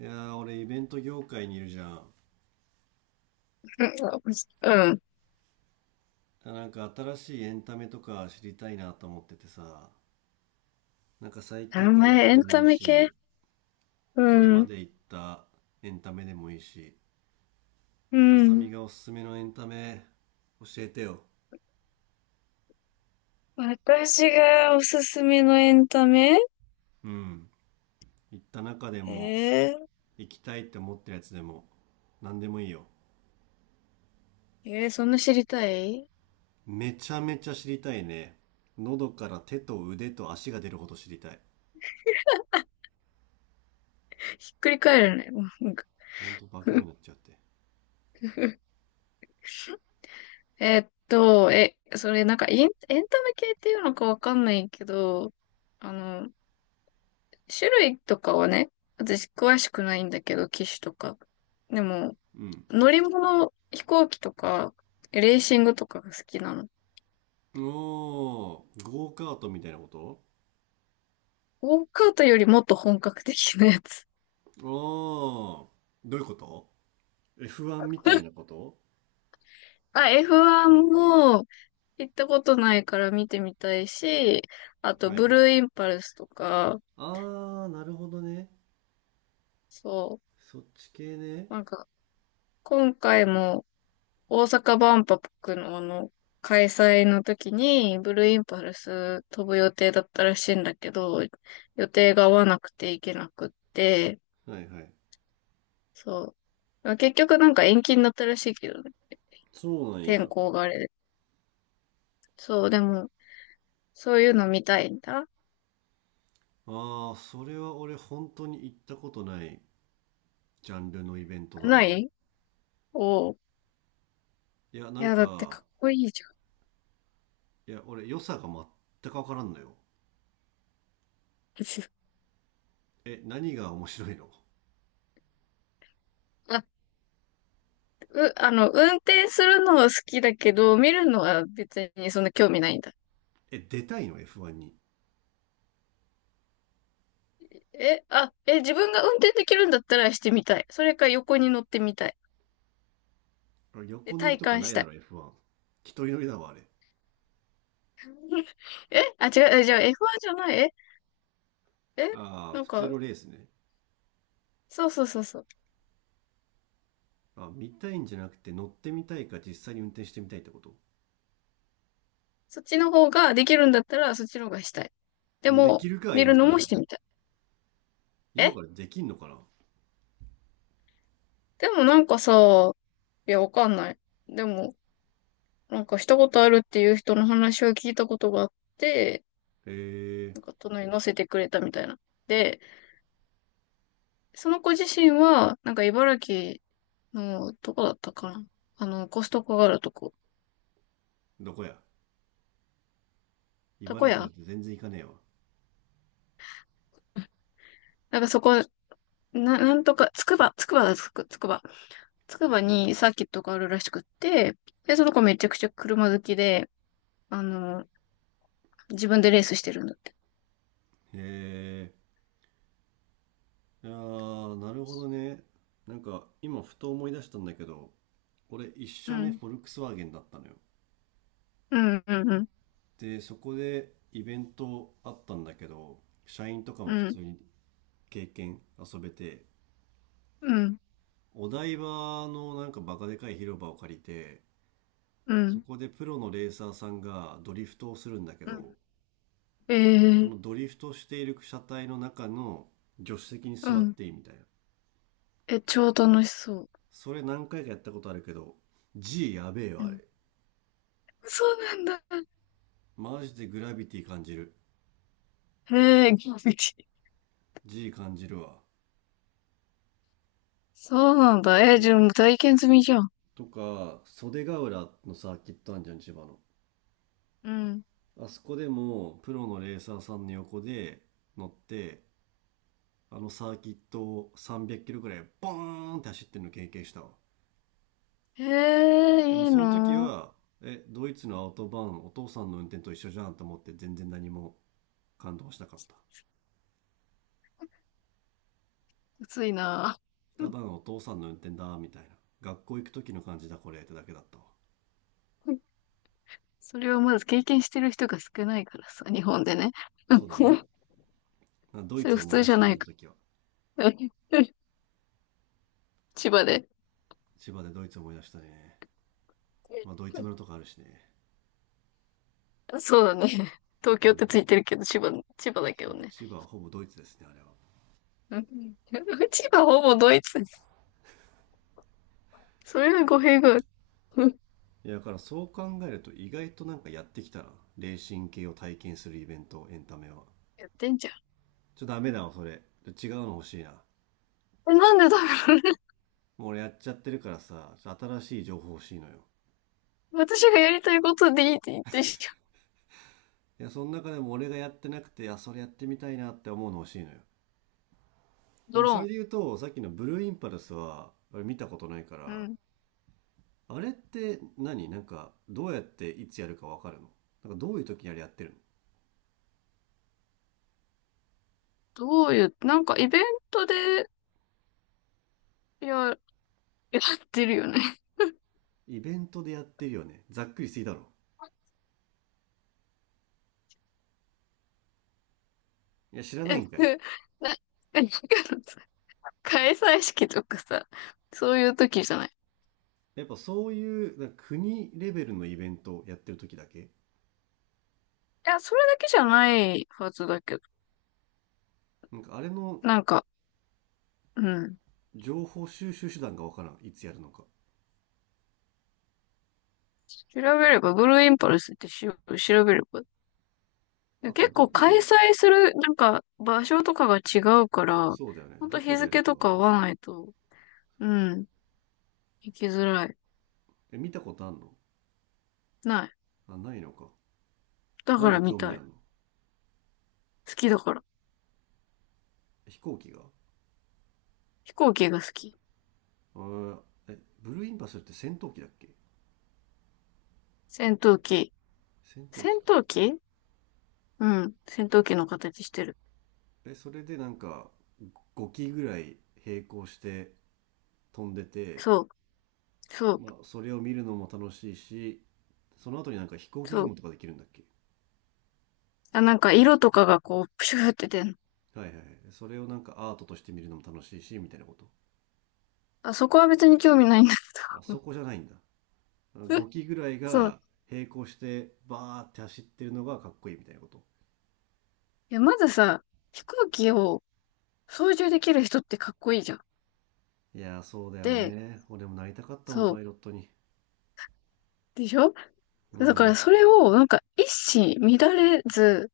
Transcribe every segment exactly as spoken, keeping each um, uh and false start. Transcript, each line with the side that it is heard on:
right: いやー、俺イベント業界にいるじゃん。
left: うん、うん。
right: なんか新しいエンタメとか知りたいなと思っててさ。なんか最近
left: 名
right: 行った
left: 前、
right: 中
left: エ
right: で
left: ン
right: もい
left: タ
right: い
left: メ系、
right: し、
left: う
right: これま
left: ん、
right: で行ったエンタメでもいいし、
left: う
right: 浅見
left: ん。
right: がおすすめのエンタメ教えてよ。
left: 私がおすすめのエンタメ。
right: うん。行った中でも、
left: えー、
right: 行きたいって思ってるやつでも、何でもいいよ。
left: えー、そんな知りたい？
right: めちゃめちゃ知りたいね。喉から手と腕と足が出るほど知りたい。
left: ひっくり返るね。うん。
right: ほんと化け物になっちゃって。
left: えーっと、え、それなんかエン、エンタメ系っていうのかわかんないけど、あの、種類とかはね、私詳しくないんだけど、機種とか。でも、
right: うん。
left: 乗り物、飛行機とか、レーシングとかが好きなの。
right: おー。ゴーカートみたいなこと？
left: ゴーカートよりもっと本格的なやつ。
right: ああ、どういうこと？ エフワン みたいな こと？
left: あ、エフワン も行ったことないから見てみたいし、あと
right: はい
left: ブ
right: は
left: ル
right: い。
left: ーインパルスとか、
right: あ。あー、なるほどね。
left: そ
right: そっち系ね。
left: う、なんか今回も大阪万博のあの開催の時にブルーインパルス飛ぶ予定だったらしいんだけど、予定が合わなくて行けなくって、
right: はいはい。
left: そう。結局なんか延期になったらしいけどね、
right: そうなん
left: 天
right: や。
left: 候があれで。そう、でもそういうの見たいんだ。
right: ああ、それは俺本当に行ったことないジャンルのイベントだ
left: な
right: な。
left: い、おう。
right: いや、な
left: い
right: ん
left: や、だって
right: か、
left: かっこいいじゃ
right: いや、俺良さが全くわからんのよ。
left: ん。
right: え、何が面白いの？
left: あ、う、あの、運転するのは好きだけど、見るのは別にそんな興味ないんだ。
right: え、出たいの？ エフワン に。
left: え、あ、え、自分が運転できるんだったらしてみたい。それか横に乗ってみたい。
right: あ、
left: で、
right: 横乗り
left: 体
right: とか
left: 感
right: な
left: し
right: い
left: た
right: だ
left: い。
right: ろ エフワン。一人乗りだわ、あれ。
left: え、あ、違う、えじゃあ エフワン じゃない、え、え、
right: ああ、
left: なん
right: 普通
left: か、
right: のレースね。
left: そうそうそうそう。
right: あ、見たいんじゃなくて乗ってみたいか実際に運転してみたいってこと？
left: そっちの方ができるんだったら、そっちの方がしたい。で
right: でき
left: も、
right: るか、
left: 見
right: 今
left: るの
right: か
left: も
right: ら。
left: してみたい。
right: 今
left: え、
right: からできんのかな？
left: でもなんかさ、いや、わかんない。でも、なんかしたことあるっていう人の話を聞いたことがあって、
right: へえ。
left: なんか隣に乗せてくれたみたいな。で、その子自身は、なんか茨城の、どこだったかな、あの、コストコがあるとこ。
right: どこや？茨
left: た
right: 城
left: こ
right: だって
left: 屋、
right: 全然行かねえわ。
left: なんかそこ、な、なんとか、つくば、つくばだ、つく、つくば。つ
right: つ
left: く
right: くば
left: ば
right: ね。
left: にサーキットがあるらしくって、で、その子めちゃくちゃ車好きで、あの、自分でレースしてるんだって。
right: へえ。ああ、なるほどね。なんか、今ふと思い出したんだけど、俺一
left: う
right: 社目
left: ん。
right: フォルクスワーゲンだったのよ。
left: うん、うん、うん、
right: で、そこでイベントあったんだけど、社員とか
left: う
right: も普通
left: ん、
right: に経験遊べて、
left: うん、
right: お台場のなんかバカでかい広場を借りて、
left: う
right: そ
left: ん、
right: こでプロのレーサーさんがドリフトをするんだけ
left: う
right: ど、そ
left: ん。ええ、
right: のドリフトしている車体の中の助手席に
left: う
right: 座っ
left: ん。
right: ていいみたいな。
left: え、超楽しそう。
right: それ何回かやったことあるけど、G やべえ
left: う
right: わ、あれ。
left: ん。そうなんだ。
right: マジでグラビティ感じる。
left: へえ、びっくり。
right: G 感じるわ。
left: そうなんだ。え
right: そ
left: じ
right: う。
left: ゃあ体験済みじゃん。
right: とか、袖ヶ浦のサーキットあんじゃん、千葉の。
left: うん。
right: あそこでも、プロのレーサーさんの横で乗って、あのサーキットをさんびゃっキロぐらいボーンって走ってるの経験したわ。
left: え
right: で
left: え
right: も
left: いい
right: その時
left: な、う、
right: は、え、ドイツのアウトバーン、お父さんの運転と一緒じゃんと思って全然何も感動しなかった。
left: 暑いな。
right: た だのお父さんの運転だ、みたいな。学校行く時の感じだ、これ、ってだけだったわ。
left: それはまず経験してる人が少ないからさ、日本でね。
right: そうだね。あ、ドイ
left: そ
right: ツ
left: れ普
right: 思い
left: 通
right: 出
left: じ
right: し
left: ゃ
right: たね、
left: な
right: あ
left: い
right: の
left: か。
right: 時は。
left: 千葉で。
right: 千葉でドイツ思い出したね。まあ、ドイツ村とかあるしね。
left: そうだね。東京
right: う
left: っ
right: ん。
left: てついてるけど、千葉、千葉だけど
right: そう、
left: ね。
right: 千葉はほぼドイツですね、あれは。
left: うん。 千葉ほぼドイツ。それは語弊がある。うん。
right: いや、だからそう考えると意外となんかやってきたな。レーシング系を体験するイベント、エンタメは。
left: やってんじゃ
right: ちょ、ダメだわ、それ。違うの欲しいな。
left: ん。え、なんでだろうね。
right: もう俺やっちゃってるからさ、新しい情報欲しいのよ。
left: 私がやりたいことでいいって言ってんじゃん。
right: いや、その中でも俺がやってなくて、あ、それやってみたいなって思うの欲しいのよ。で
left: ド
right: も
left: ロ
right: そ
left: ー
right: れ
left: ン。
right: で言うと、さっきのブルーインパルスは、見たことないか
left: う
right: ら、
left: ん。
right: あれって何なんか、どうやっていつやるかわかるの？なんかどういう時にあれやってるの？
left: どういう、なんかイベントでや、やってるよね。
right: イベントでやってるよね。ざっくりすぎだろ。いや、知 らな
left: え
right: い
left: な、
right: んかい。
left: えなんか開催式とかさ、そういう時じゃない？い
right: やっぱそういう、なんか国レベルのイベントやってる時だけ？
left: や、それだけじゃないはずだけど。
right: なんかあれの
left: なんか、うん。
right: 情報収集手段がわからん。いつやるのか。
left: 調べれば、ブルーインパルスってし、調べれば。
right: あと、
left: 結
right: ど
left: 構
right: こで
left: 開
right: や。
left: 催する、なんか、場所とかが違うから、
right: そうだよね。
left: ほんと
right: どこ
left: 日
right: でやる
left: 付
right: か
left: と
right: が
left: か合
right: ね。
left: わないと、うん、行きづらい。
right: え、見たことあんの？
left: ない。
right: あ、ないのか。
left: だ
right: なん
left: か
right: で
left: ら見
right: 興味
left: た
right: あ
left: い。
right: んの？
left: 好きだから。
right: 飛行機が？
left: 飛行機が好き。
right: あー。え、ブルーインパルスって戦闘機だっけ？
left: 戦闘機。
right: 戦闘機
left: 戦
right: か。
left: 闘機、うん。戦闘機の形してる。
right: え、それでなんかごき機ぐらい並行して飛んでて、
left: そう、そう、
right: まあそれを見るのも楽しいし、その後になんか飛行機
left: そう。
right: 雲とかできるんだっけ？
left: あ、なんか色とかがこう、プシューって出んの。
right: はいはいはい。それをなんかアートとして見るのも楽しいしみたいなこと？
left: あ、そこは別に興味ないんだ。
right: あ、そこじゃないんだ。 ごき機ぐらい
left: そう。
right: が並行してバーって走ってるのがかっこいいみたいなこと？
left: いや、まずさ、飛行機を操縦できる人ってかっこいいじゃん。
right: いやー、そうだよ
left: で、
right: ね。俺もなりたかったもん
left: そ
right: パ
left: う。
right: イロットに。
left: でしょ？
right: う
left: だから
right: ん。
left: それを、なんか一糸乱れず、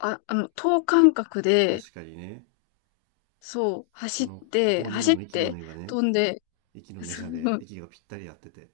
left: あ、あの、等間隔で、
right: 確かにね。
left: そう、
right: そ
left: 走っ
right: の
left: て、
right: ごにん
left: 走っ
right: の息の
left: て、
right: 根がね、
left: 飛んで、
right: 息の根じゃねえや、息がぴったり合ってて。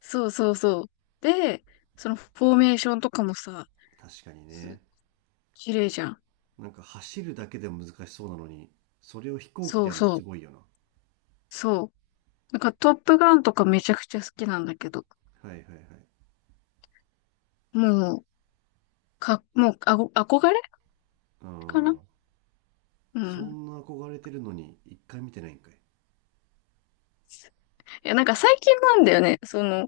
left: そうそうそうそう。で、そのフォーメーションとかもさ、
right: 確かにね。
left: 綺麗じゃん。
right: なんか走るだけでも難しそうなのに、それを飛行機
left: そ
right: で
left: う
right: やるの
left: そ
right: す
left: う。
right: ごいよな。
left: そう。なんかトップガンとかめちゃくちゃ好きなんだけど。
right: はいはいはい。
left: もう、か、もう、あご、憧れ
right: あ
left: かな、
right: あ。
left: う
right: そ
left: ん。
right: んな憧れてるのに一回見てないんかい。
left: いや、なんか最近なんだよね。その、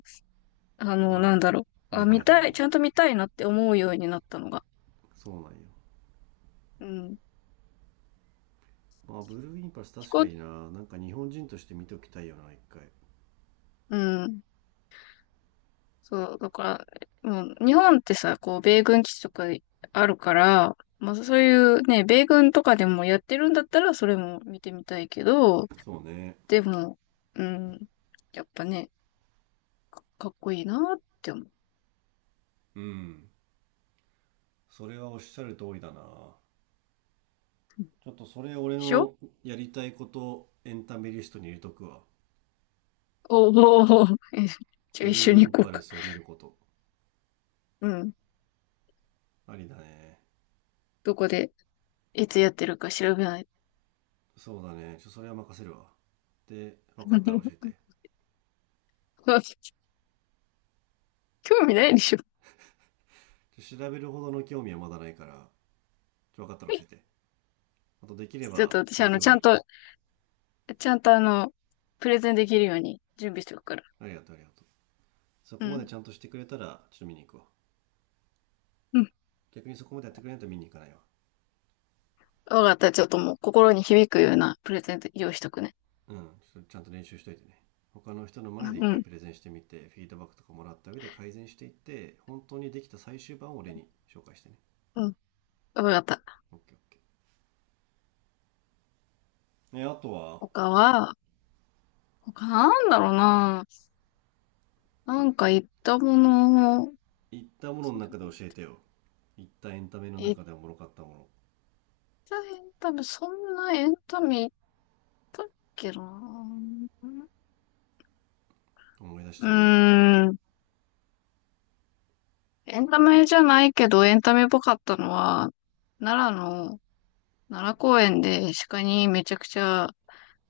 left: あの、
right: あ
left: な
right: あ、
left: んだろう。
right: 芽
left: あ、
right: 生
left: 見
right: えた
left: た
right: の
left: い、
right: が。
left: ちゃんと見たいなって思うようになったのが。
right: そうなんよ。
left: うん。
right: まあ、ブルーインパルス
left: 飛
right: 確か
left: 行、
right: にな。なんか日本人として見ておきたいよな、一回。
left: うん。そう、だから、もう、日本ってさ、こう、米軍基地とかあるから、まあそういうね、米軍とかでもやってるんだったら、それも見てみたいけど、
right: そうね。
left: でも、うん。やっぱね、かっこいいなって思う。で
right: うん。それはおっしゃる通りだな。ちょっとそれ俺
left: しょ？
right: のやりたいことエンタメリストに入れとくわ。
left: おーお。 じゃ
right: ブ
left: あ一
right: ル
left: 緒
right: ーイ
left: に
right: ン
left: 行こう
right: パル
left: か。
right: スを見ること。
left: うん。
right: ありだね。
left: どこで、いつやってるか調べない？
right: そうだね。ちょ、それは任せるわ。で、分かったら教え て。
left: 興味ないでしょ？
right: ちょ、調べるほどの興味はまだないから、ちょ、分かったら教え て。あと、できれ
left: ちょっ
right: ば
left: と私、あ
right: 東
left: の、
right: 京
left: ち
right: が
left: ゃ
right: いい
left: ん
right: かな。
left: と、ちゃんとあの、プレゼンできるように準備しておくから。
right: ありがとう、ありがとう。そ
left: う
right: こまで
left: ん。
right: ちゃんとしてくれたら、ちょっと見に行くわ。
left: うん。
right: 逆にそこまでやってくれないと見に行かないわ。
left: わかった。ちょっともう心に響くようなプレゼント用意しとくね。
right: うん、ちょっとちゃんと練習しといてね。他の人の前で一
left: う
right: 回
left: ん。
right: プレゼンしてみて、フィードバックとかもらった上で改善していって、本当にできた最終版を俺に紹介してね。
left: うん。わかった。
right: オッケーオッケー。ね、あとは、
left: 他は、他なんだろうな。なんか言ったもの、
right: 言ったものの中で教えてよ。言ったエンタメの
left: 言っ
right: 中でおもろかったも
left: たエンタメ、そんなエンタメだっけな。
right: の思い出し
left: うー
right: てみ。
left: ん。エンタメじゃないけど、エンタメっぽかったのは、奈良の、奈良公園で鹿にめちゃくちゃ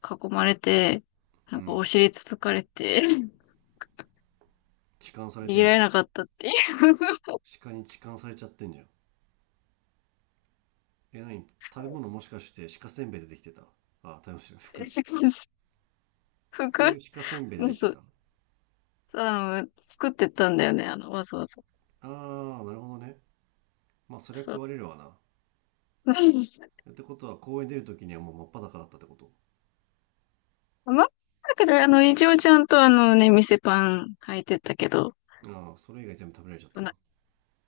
left: 囲まれて、な
right: う
left: んかお
right: ん。
left: 尻つつかれて、
right: 痴漢され
left: 逃
right: て
left: げ
right: ん
left: ら
right: じ
left: れ
right: ゃん。
left: なかったってい
right: 鹿に痴漢されちゃってんじゃん。え、何？食べ物もしかして鹿せんべいでできてた？あ、食べ物
left: う。
right: 服？
left: 服、
right: 服鹿せんべいでできて
left: そう。
right: た？
left: あの、作ってたんだよね、あの、わざわざ。
right: あー、なるほどね。まあ、そりゃ
left: そ
right: 食
left: う。
right: われるわな。
left: ないです。
right: ってことは公園出る時にはもう真っ裸だったってこと？
left: まあ、なんかねあの、一応ちゃんとあのね、店パン履いてたけど、
right: ああ、それ以外全部食べられちゃったか。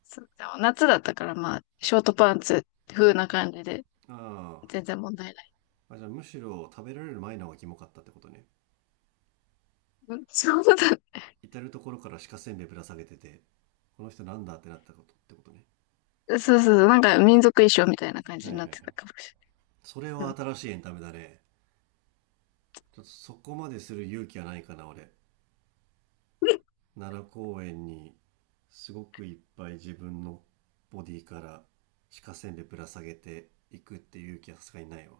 left: そうだ夏だったから、まあ、ショートパンツ風な感じで、
right: あ
left: 全然問題ない。
right: あ、あじゃあむしろ食べられる前の方がキモかったってことね。
left: うん、そうだ。
right: 至る所から鹿せんべいぶら下げてて、この人なんだってなったことってことね。
left: そうそうそう、なんか民族衣装みたいな感じ
right: はいは
left: に
right: い
left: なっ
right: は
left: てた
right: い。
left: かもし
right: それ
left: れない。
right: は
left: うん。
right: 新しいエンタメだね。ちょっとそこまでする勇気はないかな、俺。奈良公園にすごくいっぱい自分のボディから鹿せんべいぶら下げていくっていう勇気はさすがにないわ。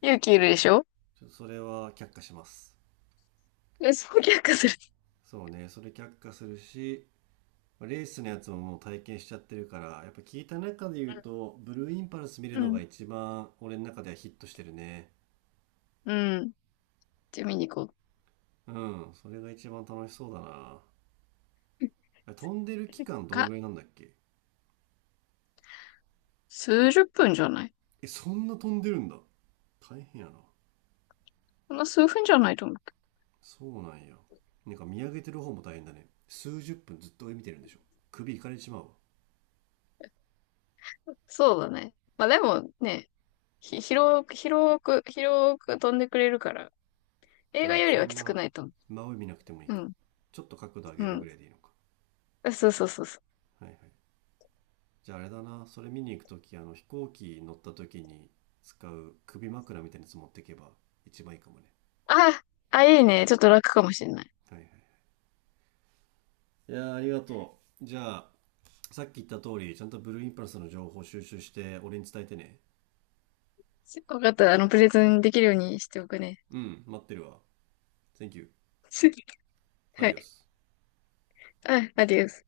left: 勇気いるでしょ？
right: ちょっとそれは却下します。
left: え、そう逆化する。
right: そうね、それ却下するし、まあレースのやつももう体験しちゃってるから、やっぱ聞いた中で言うと、ブルーインパルス見る
left: う
right: のが
left: ん。
right: 一番俺の中ではヒットしてるね。
left: うん。じゃあ見に行こう
right: うん、それが一番楽しそうだな。あれ飛んでる期間どん
left: か。
right: ぐらいなんだっけ？
left: 数十分じゃない？
right: え、そんな飛んでるんだ。大変やな。
left: そんな数分じゃないと思うけど。
right: そうなんや。なんか見上げてる方も大変だね。数十分ずっと上見てるんでしょ？首いかれてしまう。
left: そうだね。まあでもね、ひ、広く、広く、広く飛んでくれるから、映
right: わ
left: 画
right: あ、
left: より
right: そ
left: は
right: ん
left: きつく
right: な。
left: ないと思
right: 真上見なくてもいい
left: う。
right: か。
left: うん。
right: ちょっと角度上げるぐら
left: う
right: いでいいのか。
left: ん。そうそうそうそう。
right: はいはい。じゃあ、あれだな。それ見に行く時、あの飛行機乗った時に使う首枕みたいなやつ持ってけば一番いいかもね。
left: あ、あ、いいね。ちょっと楽かもしれない。
right: はいはい。いやあ、ありがとう。じゃあ、さっき言った通りちゃんとブルーインパルスの情報収集して俺に伝えてね。
left: わかった。あの、プレゼンできるようにしておくね。
right: うん、待ってるわ。 Thank you
left: はい。
right: adios。
left: あ、アディオス。